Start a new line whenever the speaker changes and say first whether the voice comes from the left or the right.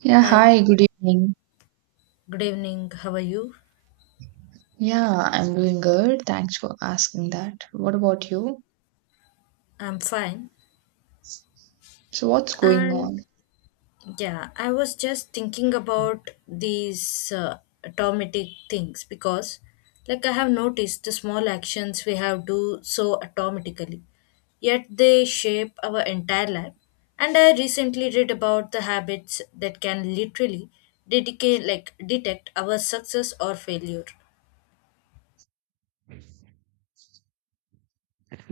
right: Yeah,
left: Hi,
right: hi, good evening.
left: good evening. How are you?
right: Yeah, I'm doing good. Thanks for asking that. What about you?
left: I'm fine.
right: So, what's going
left: And
right: on?
left: yeah, I was just thinking about these automatic things because, like, I have noticed the small actions we have do so automatically, yet they shape our entire life. And I recently read about the habits that can literally detect our success or failure.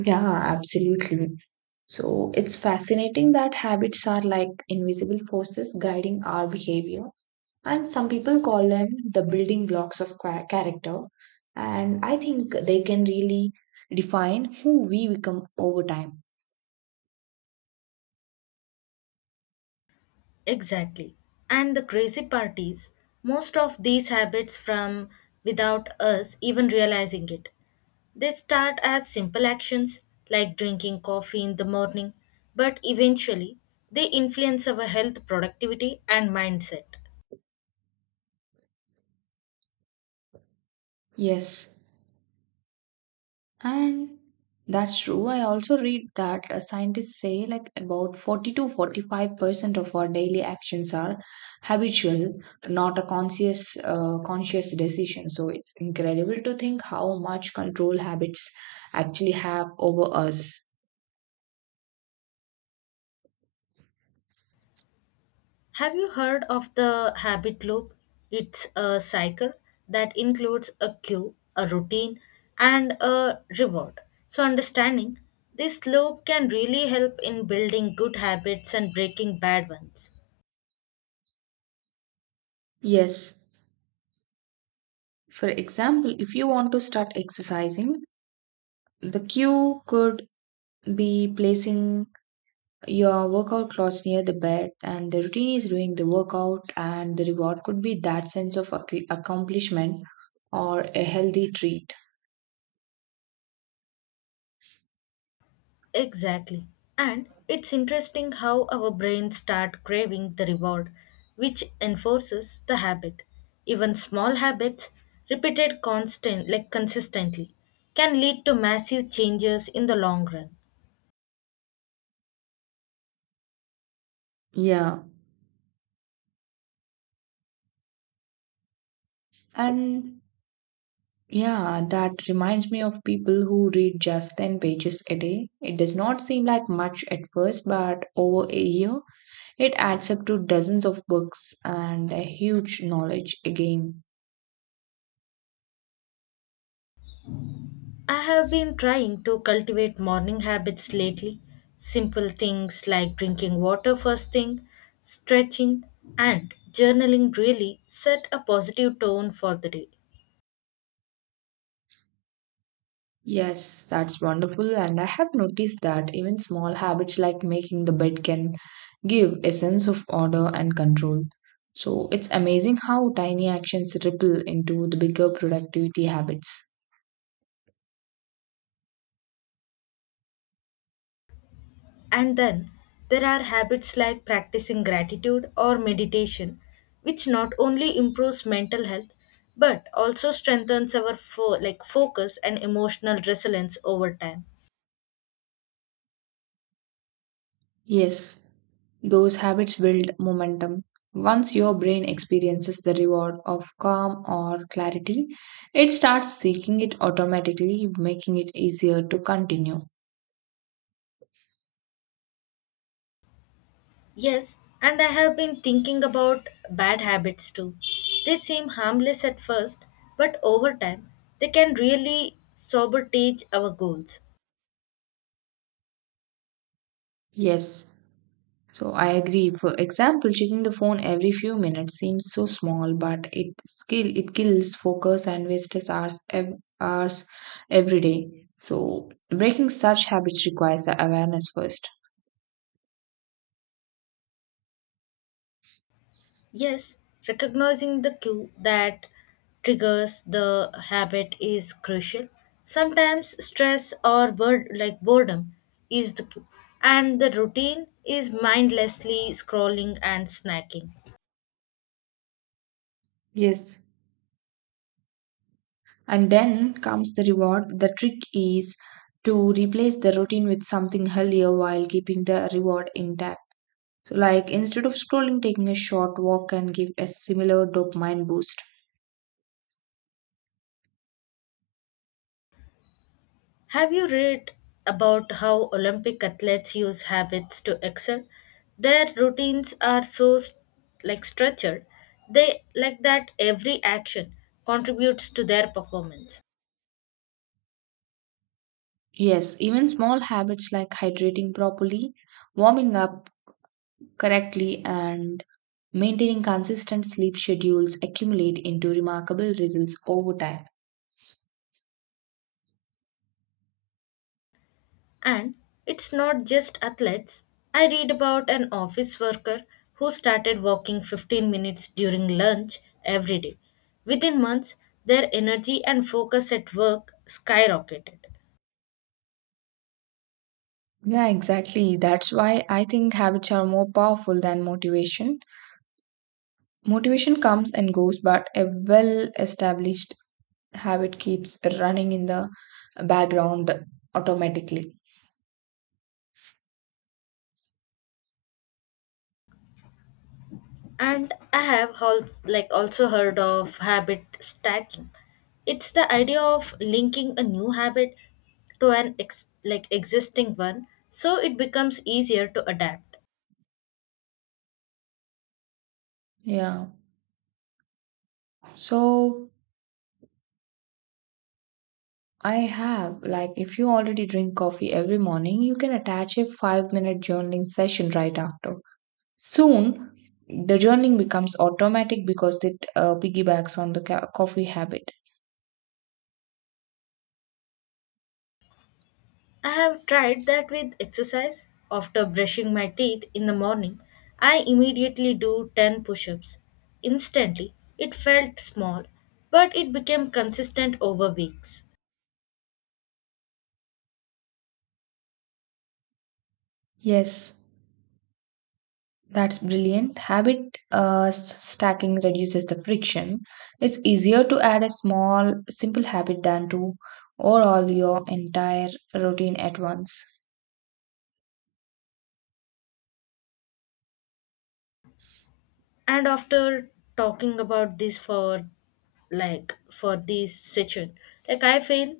right: Yeah, absolutely. So, it's fascinating that habits are like invisible forces guiding our behavior, and some people call them the building blocks of character. And I think they can really define who we become over time.
left: Exactly. And the crazy part is, most of these habits from without us even realizing it. They start as simple actions like drinking coffee in the morning, but eventually they influence our health, productivity, and mindset.
right: Yes, and that's true. I also read that scientists say, like, about 40 to 45% of our daily actions are habitual, not a conscious decision. So it's incredible to think how much control habits actually have over us.
left: Have you heard of the habit loop? It's a cycle that includes a cue, a routine, and a reward. So, understanding this loop can really help in building good habits and breaking bad ones.
right: Yes. For example, if you want to start exercising, the cue could be placing your workout clothes near the bed, and the routine is doing the workout, and the reward could be that sense of accomplishment or a healthy treat.
left: Exactly. And it's interesting how our brains start craving the reward, which enforces the habit. Even small habits, repeated constant like consistently, can lead to massive changes in the long run.
right: Yeah, and yeah that reminds me of people who read just 10 pages a day. It does not seem like much at first, but over a year it adds up to dozens of books and a huge knowledge again.
left: I have been trying to cultivate morning habits lately. Simple things like drinking water first thing, stretching, and journaling really set a positive tone for the day.
right: Yes, that's wonderful. And I have noticed that even small habits like making the bed can give a sense of order and control. So it's amazing how tiny actions ripple into the bigger productivity habits.
left: And then there are habits like practicing gratitude or meditation, which not only improves mental health but also strengthens our focus and emotional resilience over time.
right: Yes, those habits build momentum. Once your brain experiences the reward of calm or clarity, it starts seeking it automatically, making it easier to continue.
left: Yes, and I have been thinking about bad habits too. They seem harmless at first, but over time, they can really sabotage our goals.
right: Yes, so I agree. For example, checking the phone every few minutes seems so small, but it kills focus and wastes hours every day. So breaking such habits requires the awareness first.
left: Yes, recognizing the cue that triggers the habit is crucial. Sometimes stress or bird like boredom is the cue, and the routine is mindlessly scrolling and snacking.
right: Yes. And then comes the reward. The trick is to replace the routine with something healthier while keeping the reward intact. So, like, instead of scrolling, taking a short walk can give a similar dopamine boost.
left: Have you read about how Olympic athletes use habits to excel? Their routines are so structured. They like that every action contributes to their performance.
right: Yes, even small habits like hydrating properly, warming up correctly, and maintaining consistent sleep schedules accumulate into remarkable results over time.
left: And it's not just athletes. I read about an office worker who started walking 15 minutes during lunch every day. Within months, their energy and focus at work skyrocketed.
right: Yeah, exactly. That's why I think habits are more powerful than motivation. Motivation comes and goes, but a well established habit keeps running in the background automatically.
left: And I have also heard of habit stacking. It's the idea of linking a new habit to an existing one so it becomes easier to adapt.
right: Yeah. So, like, if you already drink coffee every morning, you can attach a 5-minute journaling session right after. Soon, the journaling becomes automatic because it piggybacks on the coffee habit.
left: I have tried that with exercise. After brushing my teeth in the morning, I immediately do 10 push-ups. Instantly, it felt small, but it became consistent over weeks.
right: Yes, that's brilliant. Habit stacking reduces the friction. It's easier to add a small, simple habit than to overhaul your entire routine at once.
left: And after talking about this for this session, like, I feel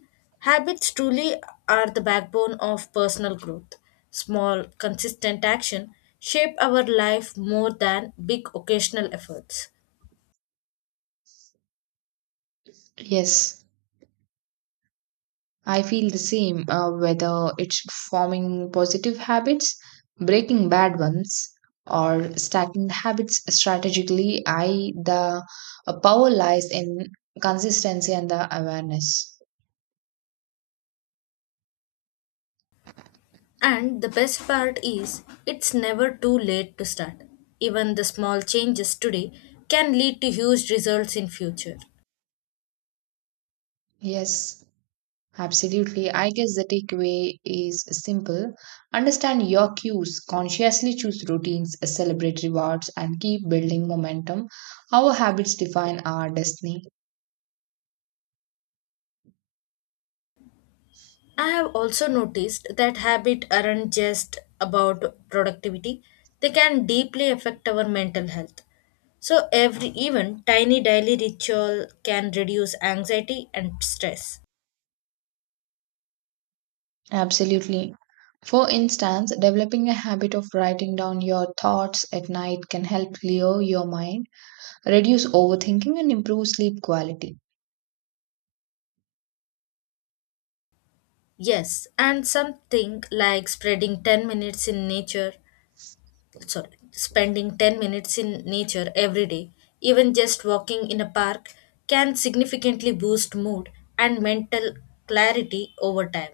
left: habits truly are the backbone of personal growth. Small consistent action shape our life more than big occasional efforts.
right: Yes. I feel the same, whether it's forming positive habits, breaking bad ones, or stacking the habits strategically. I the power lies in consistency and the awareness.
left: And the best part is, it's never too late to start. Even the small changes today can lead to huge results in future.
right: Yes, absolutely. I guess the takeaway is simple: understand your cues, consciously choose routines, celebrate rewards, and keep building momentum. Our habits define our destiny.
left: I have also noticed that habits aren't just about productivity, they can deeply affect our mental health. So, every even tiny daily ritual can reduce anxiety and stress.
right: Absolutely. For instance, developing a habit of writing down your thoughts at night can help clear your mind, reduce overthinking, and improve sleep quality.
left: Yes, and something like spreading 10 minutes in nature, sorry, spending 10 minutes in nature every day, even just walking in a park, can significantly boost mood and mental clarity over time.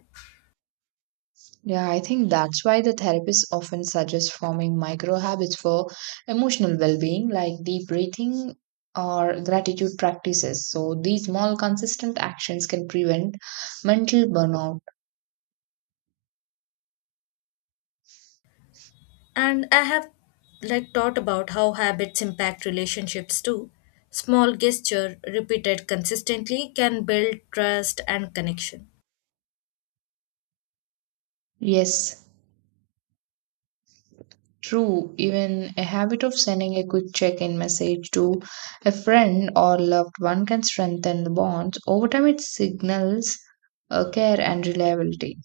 right: Yeah, I think that's why the therapists often suggest forming micro habits for emotional well being, like deep breathing or gratitude practices. So, these small, consistent actions can prevent mental burnout.
left: And I have like thought about how habits impact relationships too. Small gesture repeated consistently can build trust and connection.
right: Yes, true, even a habit of sending a quick check in message to a friend or loved one can strengthen the bonds. Over time, it signals care and reliability.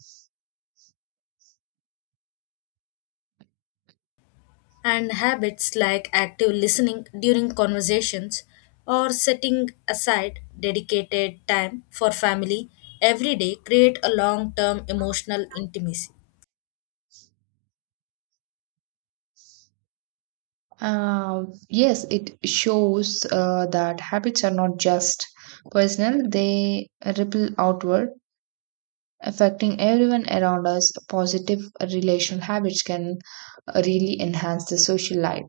left: And habits like active listening during conversations or setting aside dedicated time for family every day create a long-term emotional intimacy.
right: Yes, it shows that habits are not just personal, they ripple outward, affecting everyone around us. Positive relational habits can really enhance the social life.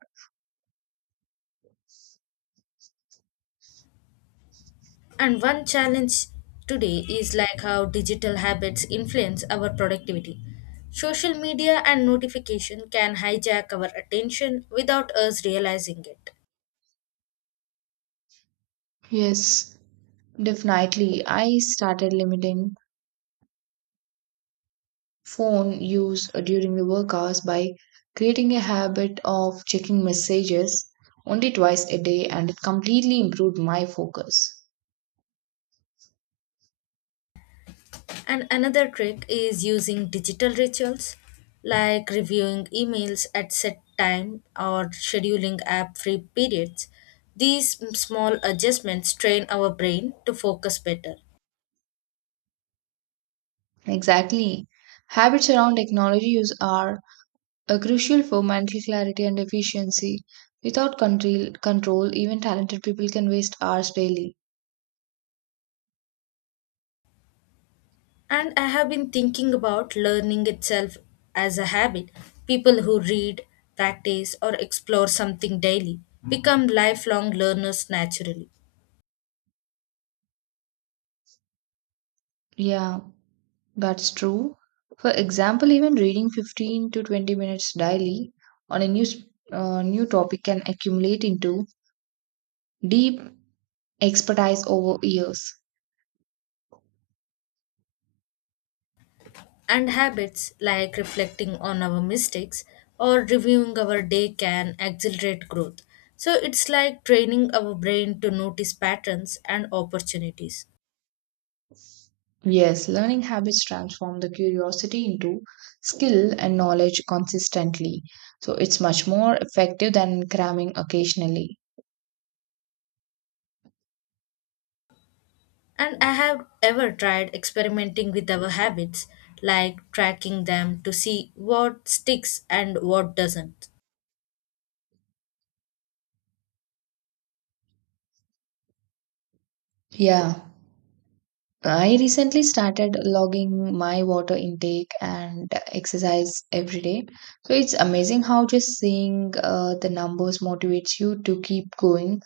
left: And one challenge today is like how digital habits influence our productivity. Social media and notification can hijack our attention without us realizing it.
right: Yes, definitely. I started limiting phone use during the work hours by creating a habit of checking messages only twice a day, and it completely improved my focus.
left: And another trick is using digital rituals like reviewing emails at set time or scheduling app free periods. These small adjustments train our brain to focus better.
right: Exactly. Habits around technology use are crucial for mental clarity and efficiency. Without control, even talented people can waste hours daily.
left: And I have been thinking about learning itself as a habit. People who read, practice, or explore something daily become lifelong learners naturally.
right: Yeah, that's true. For example, even reading 15 to 20 minutes daily on a new topic can accumulate into deep expertise over years.
left: And habits like reflecting on our mistakes or reviewing our day can accelerate growth. So it's like training our brain to notice patterns and opportunities.
right: Yes, learning habits transform the curiosity into skill and knowledge consistently. So it's much more effective than cramming occasionally.
left: And I have ever tried experimenting with our habits, like tracking them to see what sticks and what doesn't.
right: Yeah. I recently started logging my water intake and exercise every day. So it's amazing how just seeing the numbers motivates you to keep going.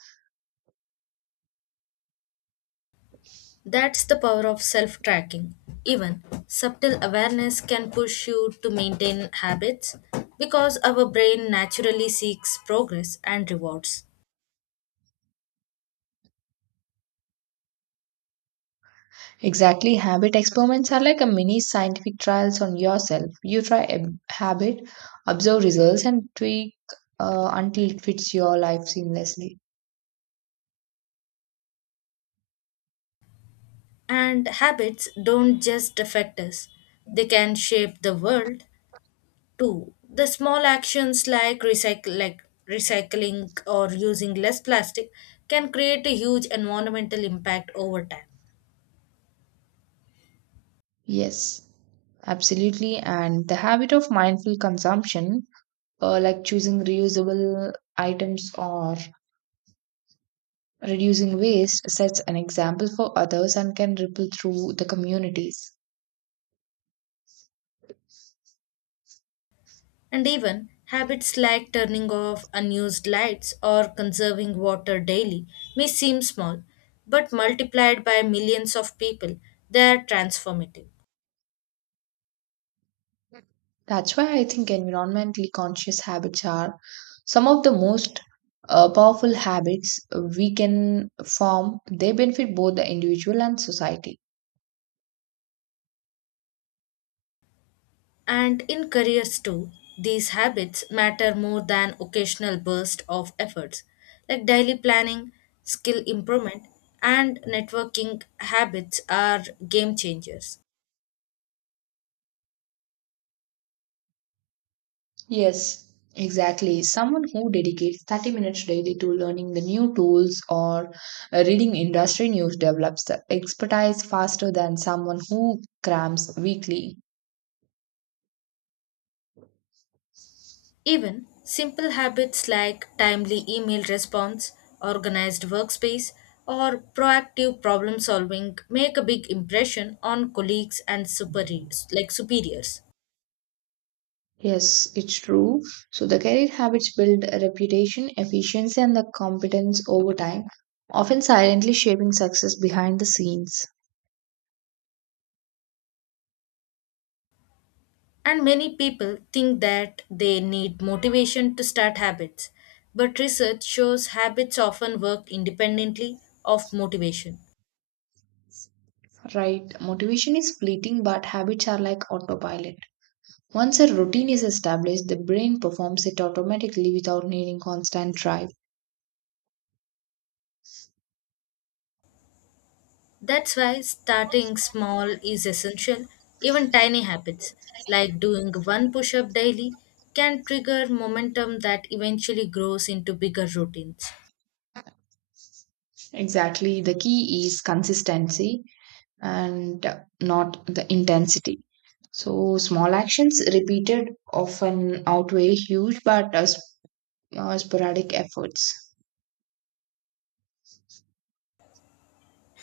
left: That's the power of self tracking. Even subtle awareness can push you to maintain habits because our brain naturally seeks progress and rewards.
right: Exactly. Habit experiments are like a mini scientific trials on yourself. You try a habit, observe results, and tweak until it fits your life seamlessly.
left: And habits don't just affect us, they can shape the world too. The small actions like, recycling or using less plastic can create a huge environmental impact over time.
right: Yes, absolutely. And the habit of mindful consumption, like choosing reusable items or reducing waste, sets an example for others and can ripple through the communities.
left: And even habits like turning off unused lights or conserving water daily may seem small, but multiplied by millions of people, they are transformative.
right: That's why I think environmentally conscious habits are some of the most powerful habits we can form. They benefit both the individual and society.
left: And in careers too, these habits matter more than occasional bursts of efforts. Like daily planning, skill improvement, and networking habits are game changers.
right: Yes, exactly. Someone who dedicates 30 minutes daily to learning the new tools or reading industry news develops the expertise faster than someone who crams weekly.
left: Even simple habits like timely email response, organized workspace, or proactive problem solving make a big impression on colleagues and superiors.
right: Yes, it's true. So the career habits build a reputation, efficiency, and the competence over time, often silently shaping success behind the scenes.
left: And many people think that they need motivation to start habits, but research shows habits often work independently of motivation.
right: Right. Motivation is fleeting, but habits are like autopilot. Once a routine is established, the brain performs it automatically without needing constant drive.
left: That's why starting small is essential. Even tiny habits like doing one push up daily can trigger momentum that eventually grows into bigger routines.
right: Exactly. The key is consistency and not the intensity. So small actions repeated often outweigh huge but sporadic efforts.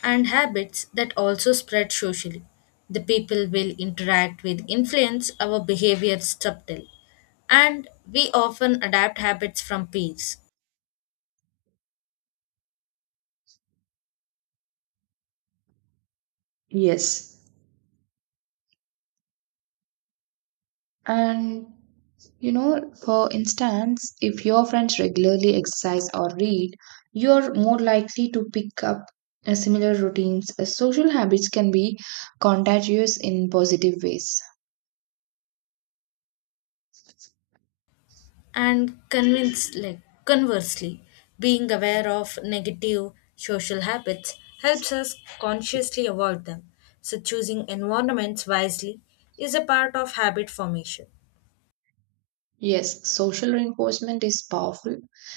left: And habits that also spread socially. The people will interact with influence our behavior subtly, and we often adapt habits from peers.
right: Yes. And for instance, if your friends regularly exercise or read, you're more likely to pick up similar routines. Social habits can be contagious in positive ways.
left: And conversely, being aware of negative social habits helps us consciously avoid them. So, choosing environments wisely is a part of habit formation.
right: Yes, social reinforcement is powerful.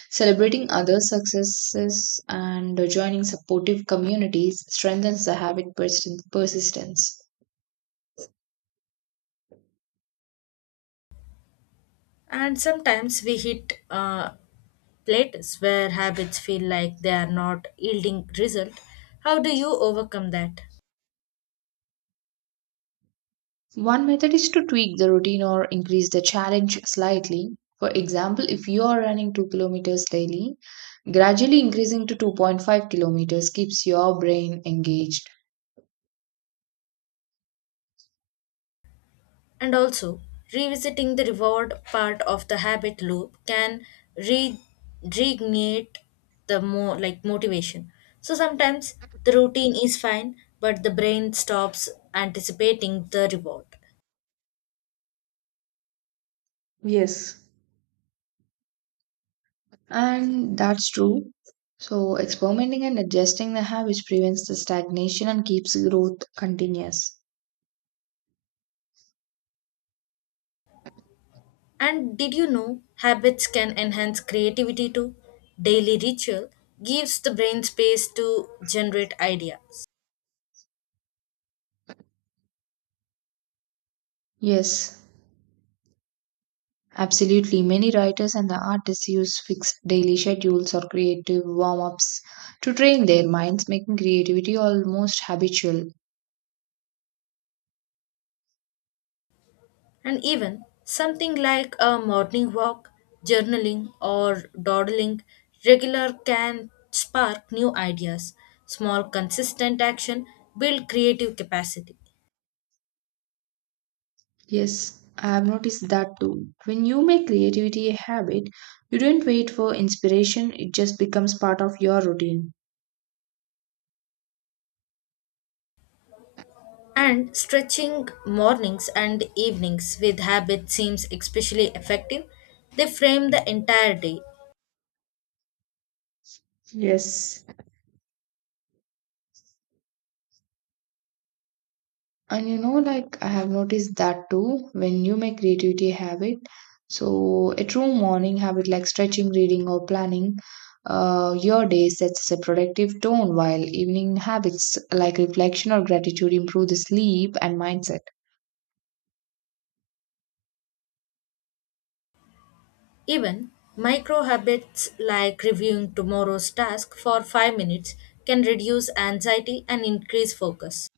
right: Celebrating others' successes and joining supportive communities strengthens the persistence.
left: And sometimes we hit plateaus where habits feel like they are not yielding result. How do you overcome that?
right: One method is to tweak the routine or increase the challenge slightly. For example, if you are running 2 kilometers daily, gradually increasing to 2.5 kilometers keeps your brain engaged.
left: And also, revisiting the reward part of the habit loop can re- reignite the more like motivation. So sometimes the routine is fine, but the brain stops anticipating the reward.
right: Yes, and that's true. So, experimenting and adjusting the habits prevents the stagnation and keeps growth continuous.
left: And did you know habits can enhance creativity too? Daily ritual gives the brain space to generate ideas.
right: Yes, absolutely. Many writers and the artists use fixed daily schedules or creative warm ups to train their minds, making creativity almost habitual.
left: And even something like a morning walk, journaling, or dawdling regular can spark new ideas. Small, consistent action build creative capacity.
right: Yes, I have noticed that too. When you make creativity a habit, you don't wait for inspiration, it just becomes part of your routine.
left: And stretching mornings and evenings with habit seems especially effective. They frame the entire day.
right: Yes. And like, I have noticed that too when you make creativity a habit. So, a true morning habit like stretching, reading, or planning your day sets a productive tone, while evening habits like reflection or gratitude improve the sleep and mindset.
left: Even micro habits like reviewing tomorrow's task for 5 minutes can reduce anxiety and increase focus.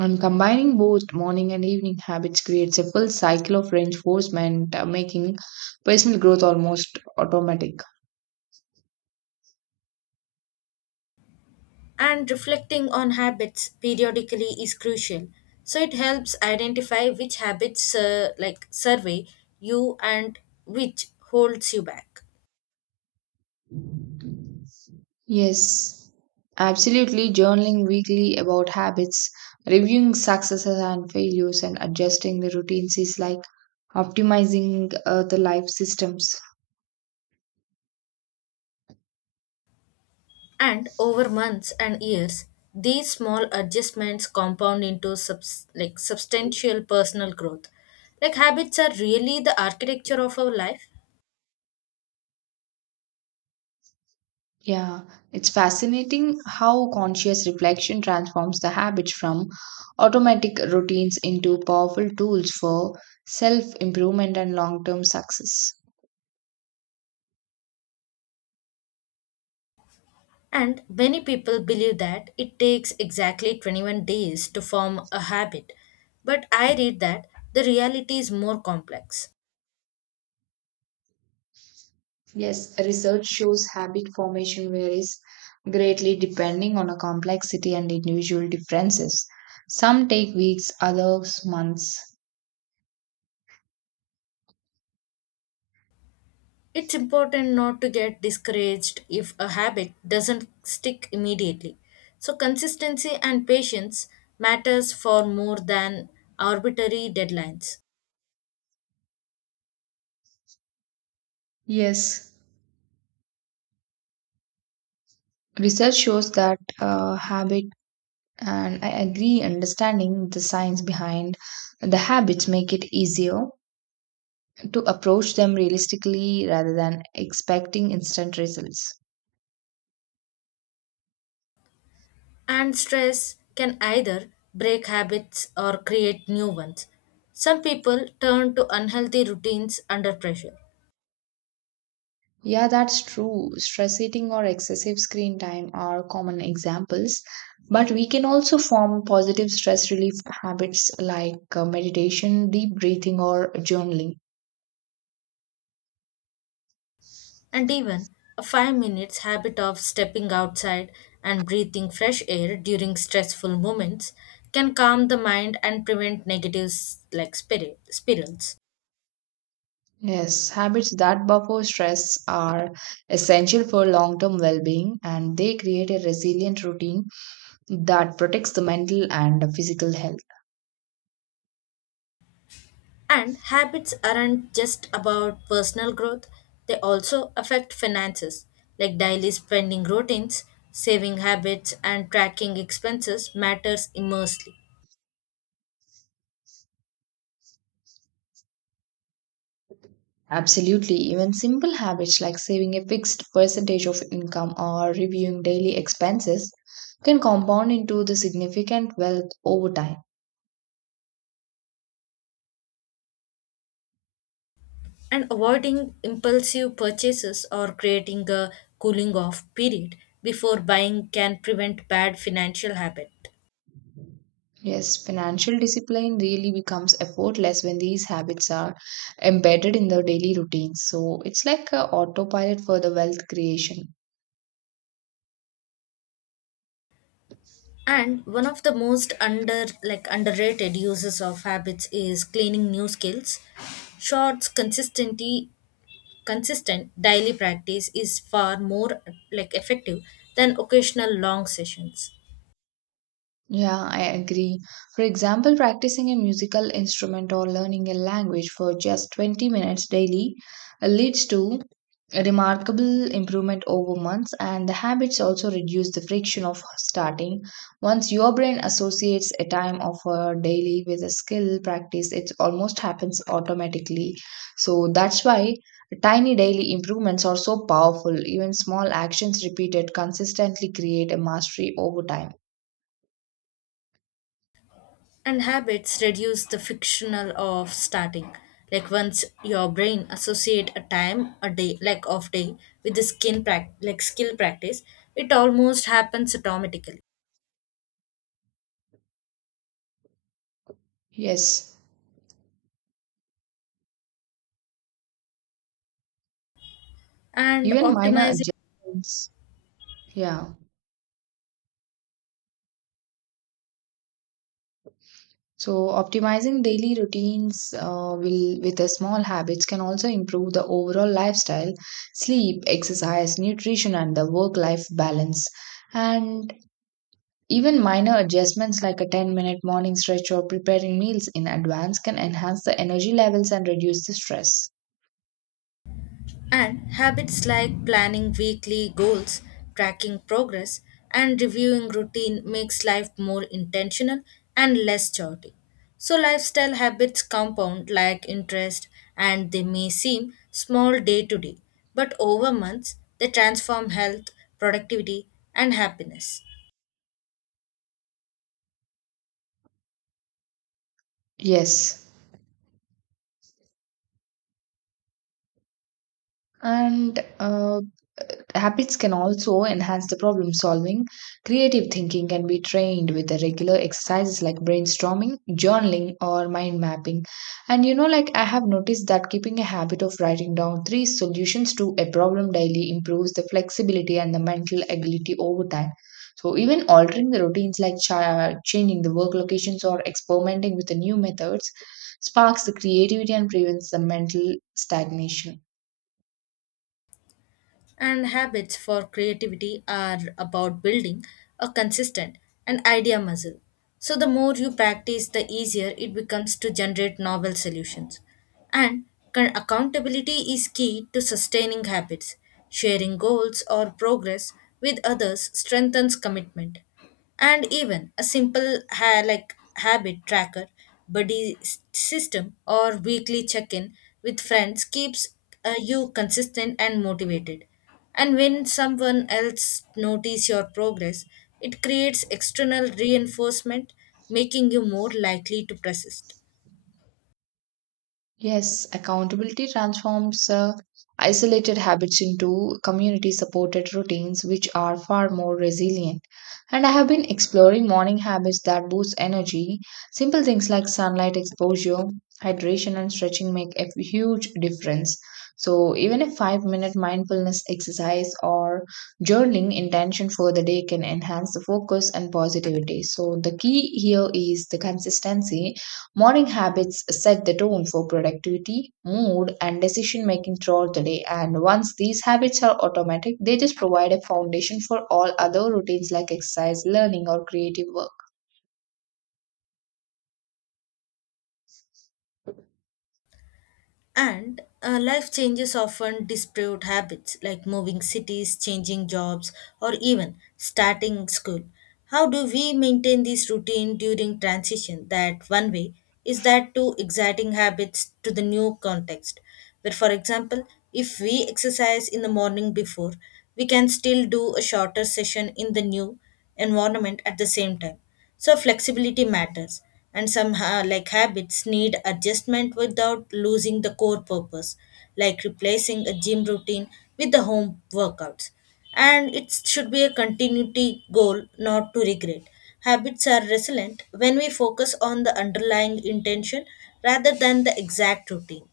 right: And combining both morning and evening habits creates a full cycle of reinforcement, making personal growth almost automatic.
left: And reflecting on habits periodically is crucial, so it helps identify which habits like survey you and which holds you back.
right: Yes, absolutely. Journaling weekly about habits, reviewing successes and failures, and adjusting the routines is like optimizing the life systems.
left: And over months and years these small adjustments compound into substantial personal growth. Like habits are really the architecture of our life.
right: Yeah, it's fascinating how conscious reflection transforms the habits from automatic routines into powerful tools for self improvement and long term success.
left: And many people believe that it takes exactly 21 days to form a habit. But I read that the reality is more complex.
right: Yes, research shows habit formation varies greatly depending on a complexity and individual differences. Some take weeks, others months.
left: It's important not to get discouraged if a habit doesn't stick immediately. So consistency and patience matters for more than arbitrary deadlines.
right: Yes, research shows that habit, and I agree, understanding the science behind the habits make it easier to approach them realistically rather than expecting instant results.
left: And stress can either break habits or create new ones. Some people turn to unhealthy routines under pressure.
right: Yeah, that's true. Stress eating or excessive screen time are common examples, but we can also form positive stress relief habits like meditation, deep breathing, or journaling.
left: And even a 5 minutes habit of stepping outside and breathing fresh air during stressful moments can calm the mind and prevent negative like spirals.
right: Yes, habits that buffer stress are essential for long term well being, and they create a resilient routine that protects the mental and physical health.
left: And habits aren't just about personal growth, they also affect finances, like daily spending routines, saving habits and tracking expenses matters immensely.
right: Absolutely. Even simple habits like saving a fixed percentage of income or reviewing daily expenses can compound into the significant wealth over time.
left: And avoiding impulsive purchases or creating a cooling off period before buying can prevent bad financial habit.
right: Yes, financial discipline really becomes effortless when these habits are embedded in the daily routine. So it's like a autopilot for the wealth creation.
left: And one of the most under like underrated uses of habits is cleaning new skills. Shorts consistency consistent daily practice is far more like effective than occasional long sessions.
right: Yeah, I agree. For example, practicing a musical instrument or learning a language for just 20 minutes daily leads to a remarkable improvement over months, and the habits also reduce the friction of starting. Once your brain associates a time of a daily with a skill practice, it almost happens automatically. So that's why tiny daily improvements are so powerful. Even small actions repeated consistently create a mastery over time.
left: And habits reduce the fictional of starting, like once your brain associate a time a day like off day with the skin skill practice, it almost happens automatically.
right: Yes.
left: And
right: Even minor
left: optimizing.
right: adjustments. Yeah. So optimizing daily routines will with the small habits can also improve the overall lifestyle, sleep, exercise, nutrition, and the work-life balance. And even minor adjustments like a 10-minute morning stretch or preparing meals in advance can enhance the energy levels and reduce the stress.
left: And habits like planning weekly goals, tracking progress, and reviewing routine makes life more intentional and less chaotic. So lifestyle habits compound like interest and they may seem small day to day, but over months they transform health, productivity, and happiness.
right: Yes. And habits can also enhance the problem solving. Creative thinking can be trained with the regular exercises like brainstorming, journaling, or mind mapping. And like, I have noticed that keeping a habit of writing down three solutions to a problem daily improves the flexibility and the mental agility over time. So, even altering the routines like changing the work locations or experimenting with the new methods sparks the creativity and prevents the mental stagnation.
left: And habits for creativity are about building a consistent and idea muscle. So the more you practice, the easier it becomes to generate novel solutions. And accountability is key to sustaining habits. Sharing goals or progress with others strengthens commitment, and even a simple habit tracker buddy s- system or weekly check-in with friends keeps you consistent and motivated. And when someone else notice your progress, it creates external reinforcement, making you more likely to persist.
right: Yes, accountability transforms isolated habits into community supported routines, which are far more resilient. And I have been exploring morning habits that boost energy. Simple things like sunlight exposure, hydration, and stretching make a huge difference. So, even a 5-minute mindfulness exercise or journaling intention for the day can enhance the focus and positivity. So, the key here is the consistency. Morning habits set the tone for productivity, mood, and decision making throughout the day. And once these habits are automatic, they just provide a foundation for all other routines like exercise, learning, or creative work.
left: And life changes often disproved habits like moving cities, changing jobs, or even starting school. How do we maintain this routine during transition? That one way is that to exciting habits to the new context. Where, for example, if we exercise in the morning before, we can still do a shorter session in the new environment at the same time. So flexibility matters, and some habits need adjustment without losing the core purpose, like replacing a gym routine with the home workouts. And it should be a continuity goal, not to regret. Habits are resilient when we focus on the underlying intention rather than the exact routine.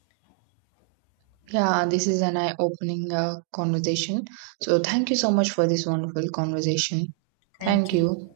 right: Yeah, this is an eye opening conversation. So, thank you so much for this wonderful conversation. Thank
left: Thank you.
right: you.